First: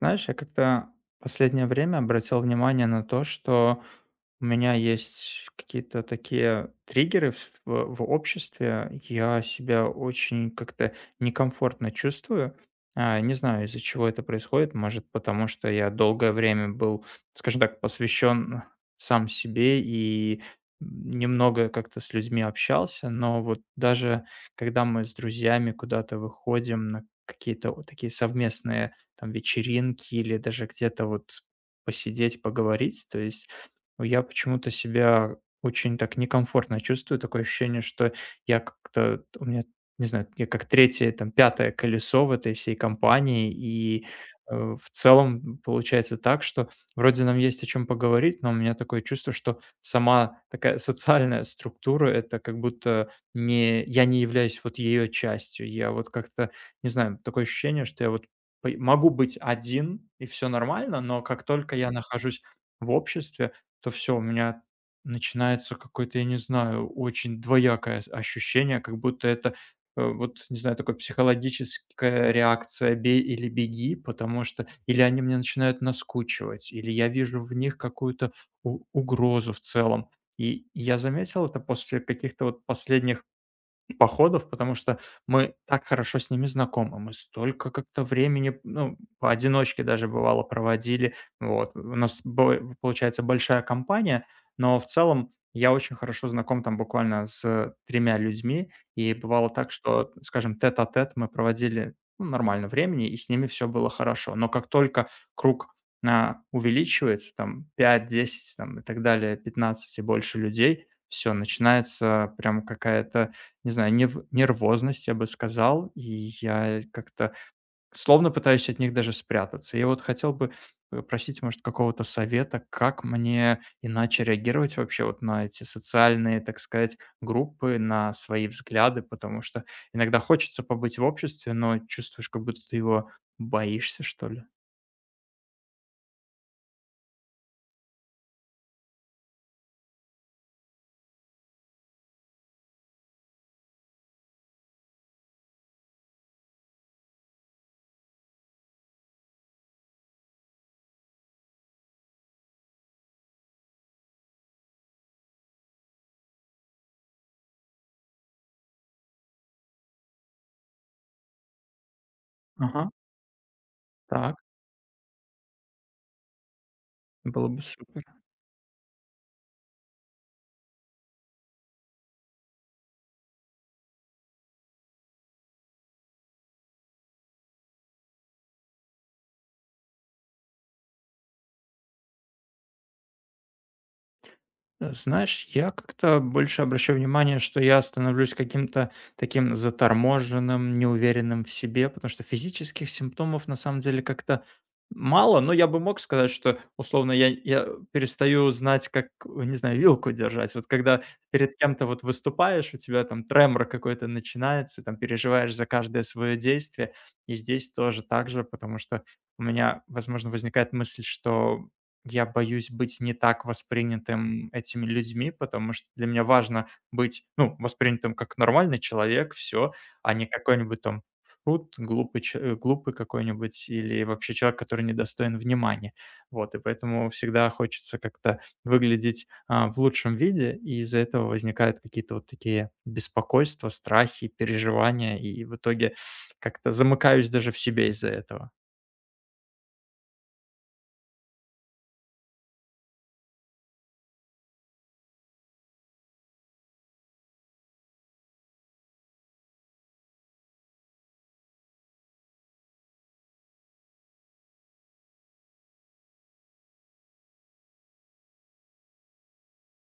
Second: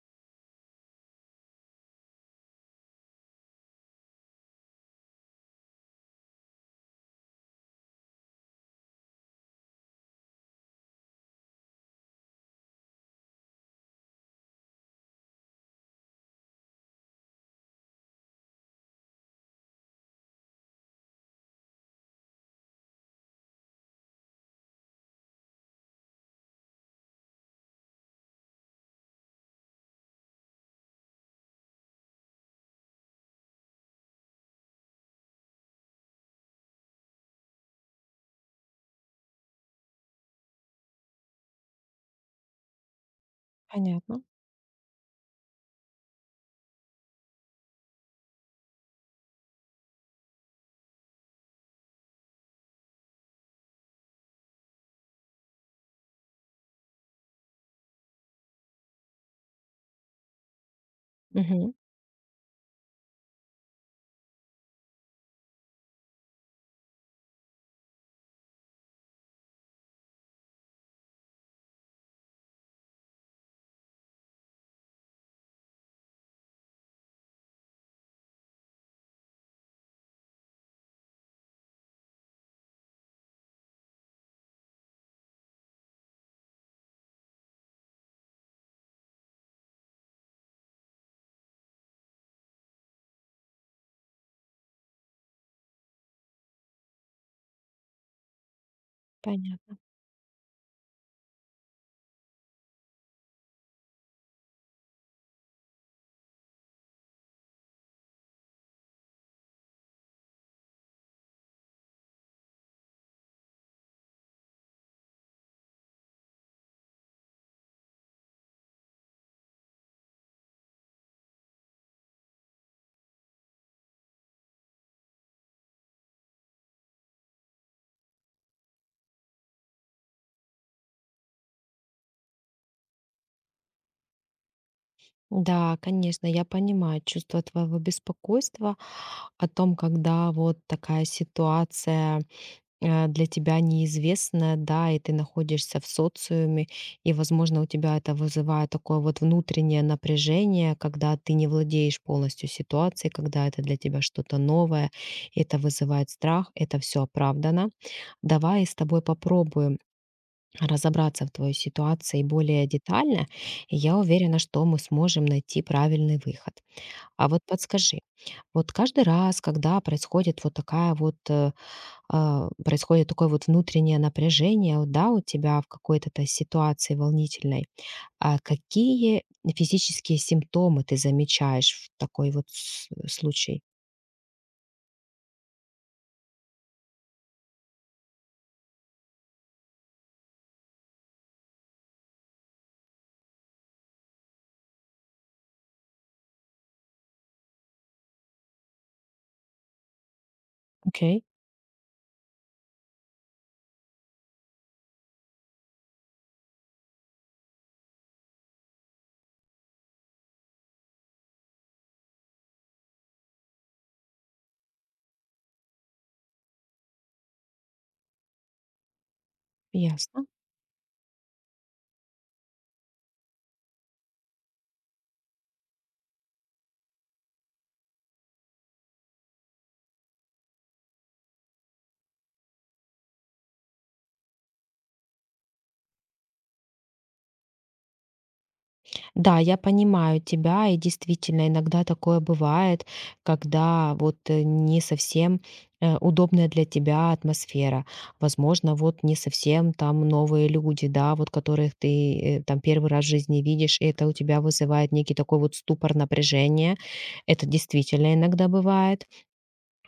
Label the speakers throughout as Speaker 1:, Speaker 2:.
Speaker 1: Знаешь, я как-то последнее время обратил внимание на то, что у меня есть какие-то такие триггеры в обществе. Я себя очень как-то некомфортно чувствую. А, не знаю, из-за чего это происходит. Может, потому что я долгое время был, скажем так, посвящен сам себе и немного как-то с людьми общался, но вот даже когда мы с друзьями куда-то выходим на какие-то вот такие совместные там вечеринки или даже где-то вот посидеть, поговорить. То есть я почему-то себя очень так некомфортно чувствую, такое ощущение, что я как-то, у меня, не знаю, я как третье, там, пятое колесо в этой всей компании, и
Speaker 2: Понятно.
Speaker 1: в целом получается так, что вроде нам есть о чем поговорить, но у меня такое чувство, что сама такая социальная структура, это как будто не, я не являюсь вот ее частью, я вот как-то, не знаю, такое ощущение, что я вот пой могу быть один, и все нормально, но как
Speaker 2: Мгм.
Speaker 1: только я нахожусь в обществе, то все у меня начинается какое-то, я не знаю, очень двоякое с ощущение, как будто это, вот, не знаю, такая психологическая реакция «бей или беги», потому что или они мне начинают наскучивать, или я вижу в них какую-то у угрозу в целом. И я заметил это после каких-то вот последних походов, потому что мы так хорошо с ними знакомы, мы столько как-то времени, ну, поодиночке даже бывало проводили, вот. У нас получается большая компания, но в целом я очень хорошо знаком там буквально с 3 людьми, и бывало так,
Speaker 2: Понятно.
Speaker 1: что, скажем, тет-а-тет мы проводили, ну, нормально времени, и с ними все было хорошо. Но как только круг увеличивается, там 5, 10, там, и так далее, 15 и больше людей, все, начинается прям какая-то, не знаю, нев нервозность, я бы сказал, и я как-то словно пытаюсь от них даже спрятаться. Я вот хотел бы попросить, может, какого-то совета, как мне иначе реагировать вообще вот на эти социальные, так сказать, группы, на свои взгляды, потому что иногда хочется побыть в обществе, но чувствуешь, как будто ты его боишься, что ли.
Speaker 2: Да, конечно, я понимаю чувство твоего беспокойства о том, когда вот такая ситуация для тебя неизвестная, да, и ты находишься в социуме, и, возможно, у тебя это вызывает такое вот внутреннее напряжение, когда ты не владеешь полностью ситуацией, когда это для тебя что-то новое, это вызывает страх, это все оправдано. Давай с тобой попробуем разобраться в твоей ситуации более
Speaker 1: Ага,
Speaker 2: детально, и я
Speaker 1: так,
Speaker 2: уверена, что мы сможем найти правильный выход. А вот
Speaker 1: было бы
Speaker 2: подскажи,
Speaker 1: супер.
Speaker 2: вот каждый раз, когда происходит вот такая вот, э, а, происходит такое вот внутреннее напряжение, вот, да, у тебя в какой-то ситуации волнительной, а какие физические симптомы ты замечаешь в такой вот случае?
Speaker 1: Знаешь, я как-то больше обращаю внимание, что я становлюсь каким-то таким заторможенным, неуверенным в себе, потому что физических симптомов на самом деле как-то мало, но я бы мог сказать, что условно я перестаю знать, как, не знаю, вилку держать. Вот когда
Speaker 2: Окей,
Speaker 1: перед кем-то вот выступаешь, у тебя там тремор какой-то начинается, там переживаешь за каждое свое действие. И здесь тоже так же, потому что у меня, возможно, возникает мысль, что я боюсь быть не так воспринятым этими людьми, потому что для меня важно быть, ну, воспринятым как нормальный человек, все, а не
Speaker 2: ясно.
Speaker 1: какой-нибудь там шут, глупый какой-нибудь или вообще человек, который недостоин внимания. Вот, и поэтому всегда хочется как-то выглядеть, в лучшем виде, и из-за этого возникают какие-то вот такие беспокойства, страхи, переживания, и в итоге как-то замыкаюсь даже в себе из-за этого.
Speaker 2: Да, я понимаю тебя, и действительно иногда такое бывает, когда вот не совсем удобная для тебя атмосфера. Возможно, вот не совсем там новые люди, да, вот которых ты там первый раз в жизни видишь, и это у тебя вызывает некий такой вот ступор напряжения. Это действительно иногда бывает.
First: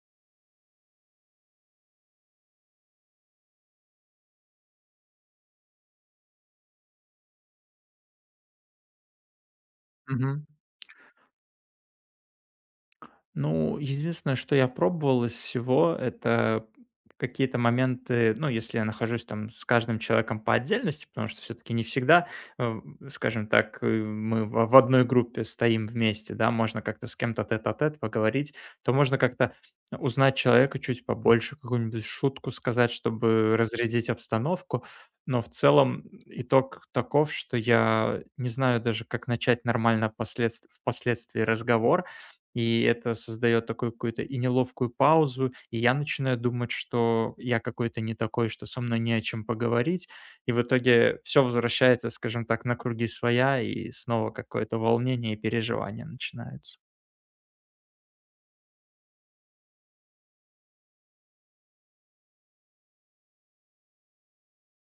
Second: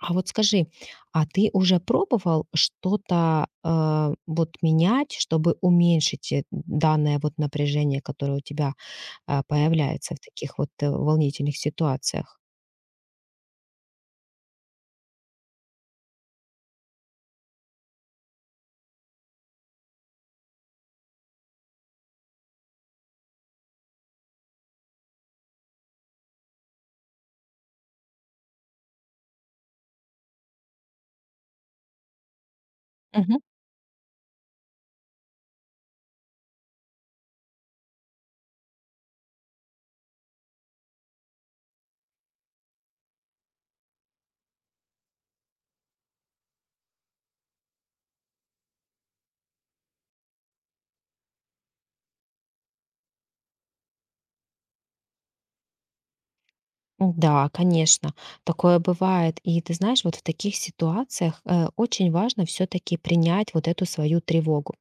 Speaker 2: А вот скажи, а ты уже пробовал что-то вот менять, чтобы уменьшить данное вот напряжение, которое у тебя появляется в таких вот, волнительных ситуациях.
Speaker 1: Ну, единственное, что я пробовал из всего, это какие-то моменты, ну, если я нахожусь там с каждым человеком по отдельности, потому что все-таки не всегда, э, скажем так, мы в одной группе стоим вместе, да, можно как-то с кем-то тет-а-тет поговорить, то можно как-то узнать человека чуть побольше, какую-нибудь шутку сказать,
Speaker 2: Мгм.
Speaker 1: чтобы разрядить обстановку. Но в целом итог таков, что я не знаю даже, как начать нормально впоследствии разговор, и это создает такую какую-то и неловкую паузу, и я начинаю думать, что я какой-то не такой, что со мной не о чем поговорить. И в итоге все возвращается, скажем так, на круги своя, и снова какое-то волнение и переживания начинаются.
Speaker 2: Да, конечно, такое бывает. И ты знаешь, вот в таких ситуациях, очень важно все таки принять вот эту свою тревогу.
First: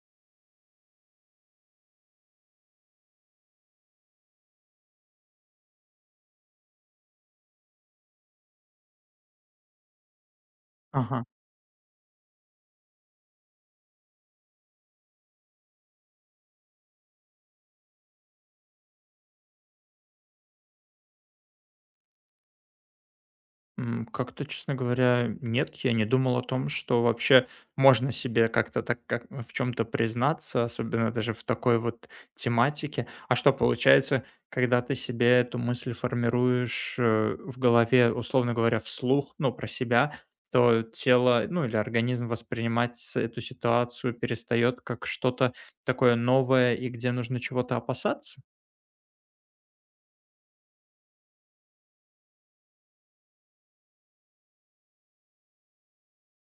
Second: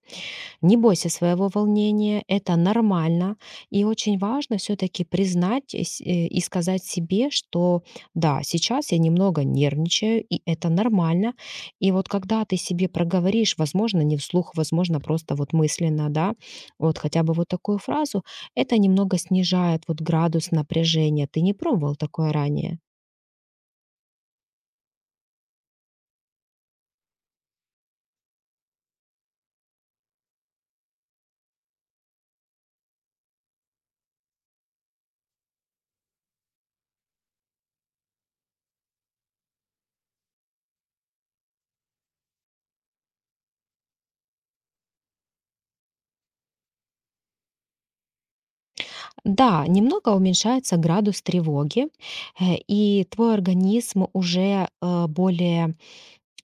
Speaker 2: Не бойся своего волнения, это нормально. И очень важно все-таки признать и сказать себе, что да, сейчас я немного нервничаю, и это
Speaker 1: Ага.
Speaker 2: нормально. И вот когда ты себе проговоришь, возможно, не вслух, возможно, просто вот мысленно, да, вот хотя бы вот такую фразу, это немного снижает вот градус напряжения. Ты не пробовал такое ранее?
Speaker 1: Как-то, честно говоря, нет, я не думал о том, что вообще можно себе как-то так как в чем то признаться, особенно даже в такой вот тематике. А что получается, когда ты себе эту мысль формируешь, в голове, условно говоря, вслух, ну, про себя, то тело, ну, или организм воспринимать с эту ситуацию перестает как что-то такое новое и где нужно чего-то опасаться?
Speaker 2: Да, немного уменьшается градус тревоги, и твой организм уже более,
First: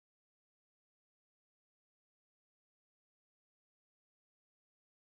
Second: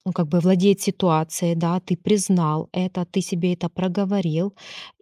Speaker 2: ну, как бы владеет ситуацией, да, ты признал это, ты себе это проговорил.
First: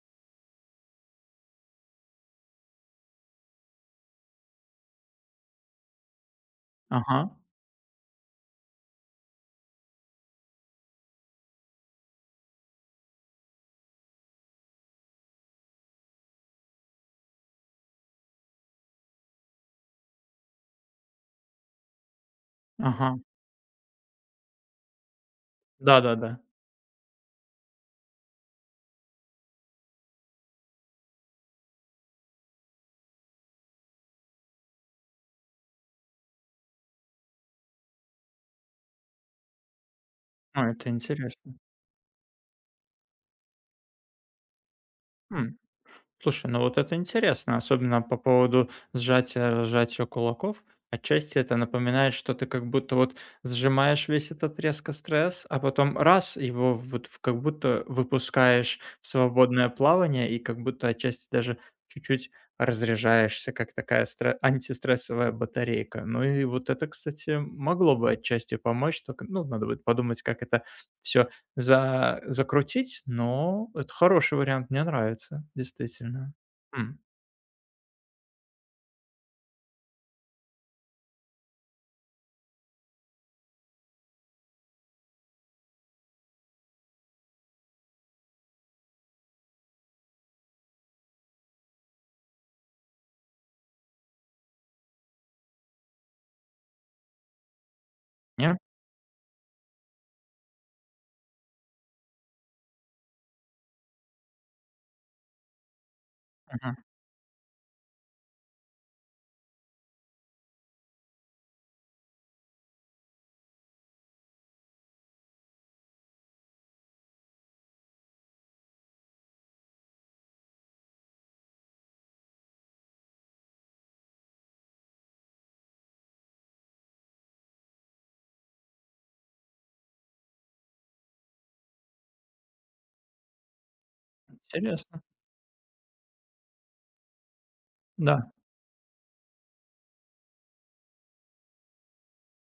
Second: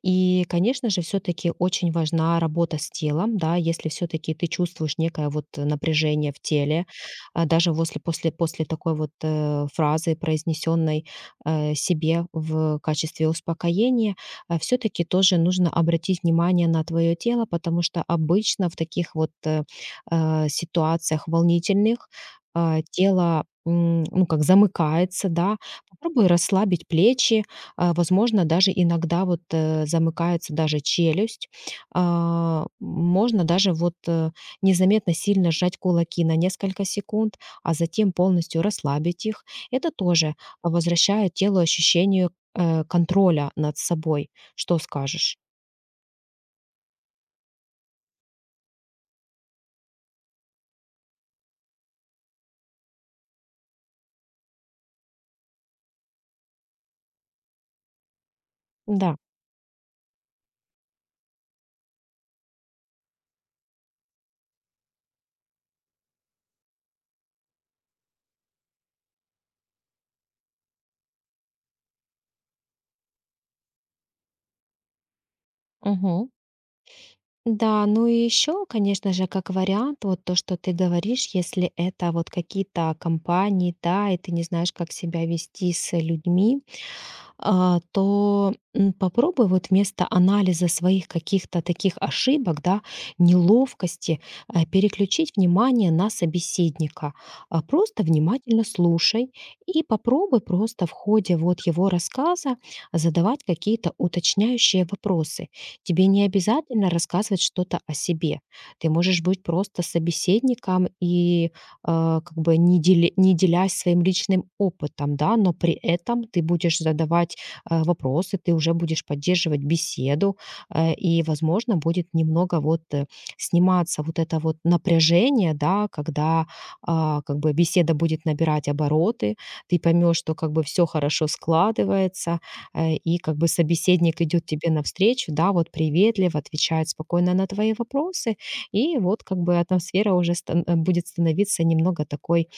Speaker 2: И, конечно же, все-таки очень важна работа с телом, да, если все-таки ты чувствуешь некое вот напряжение в теле,
Speaker 1: Ага,
Speaker 2: даже после такой вот фразы, произнесенной себе в качестве успокоения, все-таки тоже нужно обратить внимание на твое тело, потому что обычно в таких вот ситуациях волнительных
Speaker 1: ага.
Speaker 2: тело, ну, как замыкается, да. Попробуй
Speaker 1: Да-да-да.
Speaker 2: расслабить плечи, возможно, даже иногда вот замыкается даже челюсть. Можно даже вот незаметно сильно сжать кулаки на несколько секунд, а затем полностью расслабить их. Это тоже
Speaker 1: Ну это
Speaker 2: возвращает
Speaker 1: интересно.
Speaker 2: телу ощущение контроля над собой. Что скажешь?
Speaker 1: Слушай, ну вот это интересно, особенно по поводу сжатия, разжатия кулаков. Отчасти это напоминает, что ты как будто вот сжимаешь весь этот резко стресс, а потом раз его вот как будто выпускаешь в
Speaker 2: Да.
Speaker 1: свободное плавание и как будто отчасти даже чуть-чуть разряжаешься, как такая антистрессовая батарейка. Ну и вот это, кстати, могло бы отчасти помочь, только, ну, надо будет подумать, как это все за закрутить, но это хороший вариант, мне нравится,
Speaker 2: Мгм.
Speaker 1: действительно. М,
Speaker 2: Да, ну и еще, конечно же, как вариант, вот то, что ты говоришь, если это вот какие-то компании, да, и ты не знаешь, как себя вести с людьми, то попробуй вот вместо анализа своих каких-то таких ошибок, да, неловкости, переключить внимание на собеседника. Просто
Speaker 1: не?
Speaker 2: внимательно слушай и попробуй просто в ходе вот его рассказа задавать какие-то уточняющие вопросы. Тебе не
Speaker 1: Мгм.
Speaker 2: обязательно рассказывать что-то о себе. Ты можешь быть просто собеседником и, как бы не делясь своим личным опытом, да, но при этом ты будешь задавать вопросы, ты уже будешь поддерживать беседу, и, возможно, будет немного вот сниматься вот это вот напряжение, да, когда как бы беседа будет набирать обороты, ты поймешь, что как бы все хорошо складывается, и как бы собеседник идет тебе
Speaker 1: Интересно.
Speaker 2: навстречу, да, вот приветливо отвечает спокойно на твои
Speaker 1: Да.
Speaker 2: вопросы, и вот как бы атмосфера уже будет становиться немного такой,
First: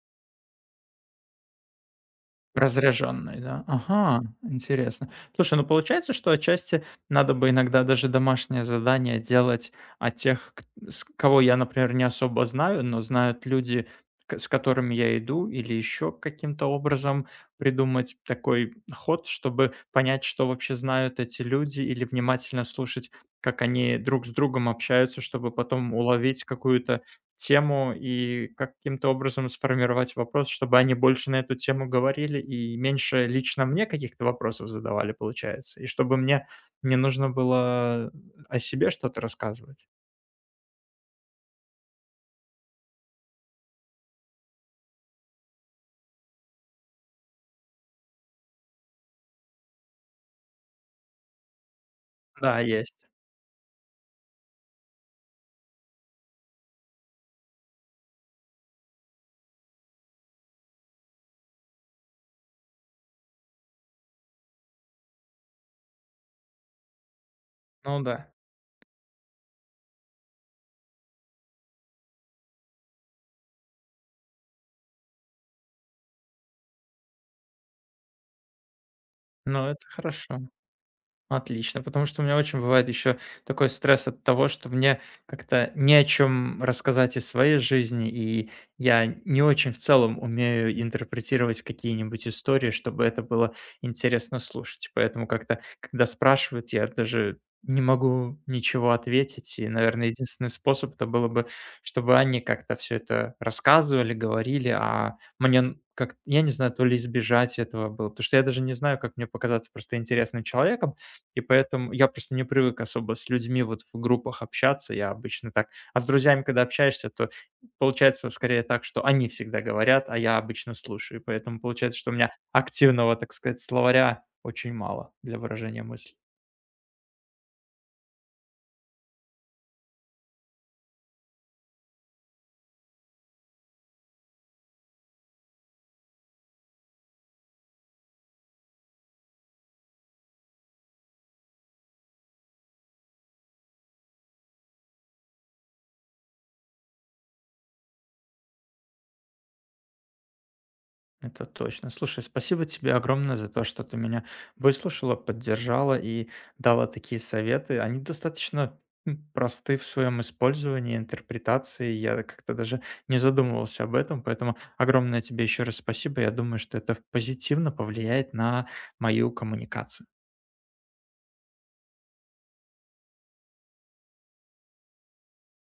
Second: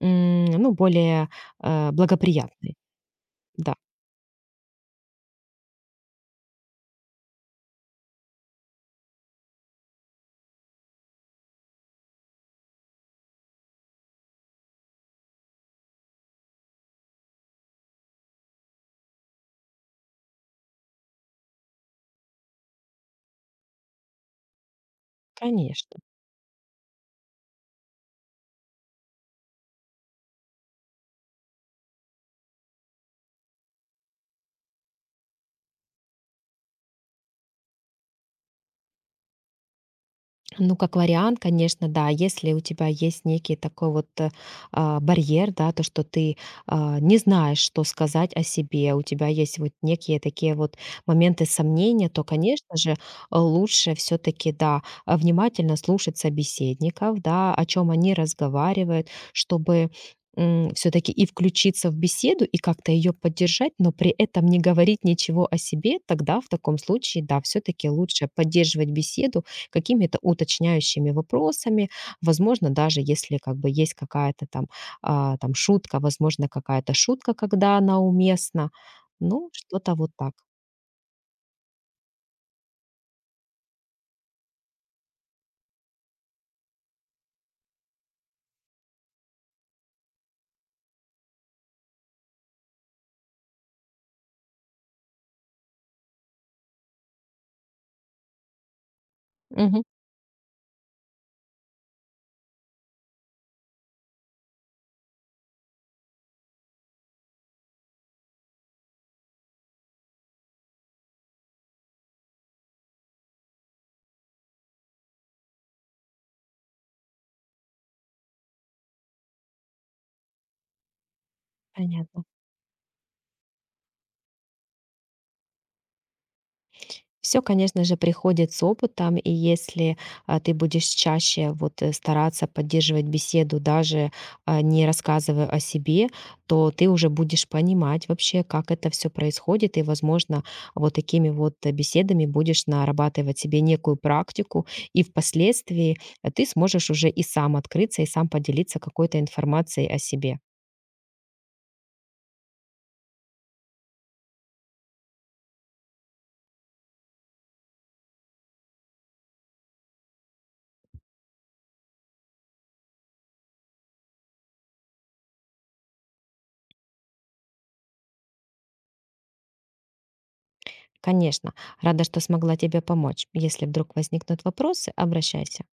Speaker 2: ну, более, благоприятной.
Speaker 1: Разряженный, да?
Speaker 2: Да,
Speaker 1: Ага, интересно. Слушай, ну получается, что отчасти надо бы иногда даже домашнее задание делать от тех, с кого я, например, не особо знаю, но знают люди, с которыми я иду, или еще каким-то образом придумать такой ход, чтобы понять, что вообще знают эти люди, или внимательно слушать, как они друг с другом общаются, чтобы потом
Speaker 2: конечно.
Speaker 1: уловить какую-то тему и каким-то образом сформировать вопрос, чтобы они больше на эту тему говорили и меньше лично мне каких-то вопросов задавали, получается, и чтобы мне не нужно было о себе что-то рассказывать.
Speaker 2: Ну, как вариант, конечно, да, если у тебя есть некий такой вот барьер, да, то, что ты не знаешь, что сказать о себе, у тебя есть вот некие такие вот моменты сомнения, то,
Speaker 1: Да,
Speaker 2: конечно же,
Speaker 1: есть.
Speaker 2: лучше все-таки, да, внимательно слушать собеседников, да, о чем они разговаривают, чтобы все-таки и включиться в беседу и как-то ее поддержать, но при этом не говорить ничего о себе, тогда в таком случае, да, все-таки
Speaker 1: Ну
Speaker 2: лучше
Speaker 1: да.
Speaker 2: поддерживать беседу какими-то уточняющими вопросами. Возможно, даже если как бы есть какая-то там, там шутка, возможно, какая-то шутка, когда она уместна. Ну,
Speaker 1: Ну, это
Speaker 2: что-то вот так.
Speaker 1: хорошо. Отлично, потому что у меня очень бывает еще такой стресс от того, что мне как-то не о чем рассказать из своей жизни, и я не очень в целом умею интерпретировать какие-нибудь истории, чтобы это было интересно слушать. Поэтому как-то, когда спрашивают, я даже не могу ничего ответить. И,
Speaker 2: Мгм.
Speaker 1: наверное, единственный способ это было бы, чтобы они как-то все это рассказывали, говорили, а мне как я не знаю, то ли избежать этого было, потому что я даже не знаю, как мне показаться просто интересным человеком, и поэтому я просто не привык особо с людьми вот в группах общаться, я обычно так. А с друзьями, когда общаешься, то получается скорее так, что они всегда говорят, а я обычно слушаю. И поэтому получается, что у
Speaker 2: Понятно.
Speaker 1: меня активного, так сказать, словаря очень мало для выражения мысли.
Speaker 2: Все, конечно же, приходит с опытом, и если, ты будешь чаще вот, стараться поддерживать беседу, даже, не рассказывая о себе, то ты уже будешь понимать вообще, как это все происходит, и, возможно, вот такими вот, беседами будешь нарабатывать себе некую практику, и впоследствии, ты сможешь уже и сам открыться, и сам поделиться какой-то информацией о себе.
Speaker 1: Это точно. Слушай, спасибо тебе огромное за то, что ты меня выслушала, поддержала и дала такие советы. Они достаточно просты в своем использовании, интерпретации. Я как-то даже не задумывался об этом, поэтому огромное тебе еще раз спасибо. Я думаю, что это позитивно повлияет на мою коммуникацию.
Speaker 2: Конечно, рада, что смогла тебе помочь. Если вдруг возникнут вопросы, обращайся.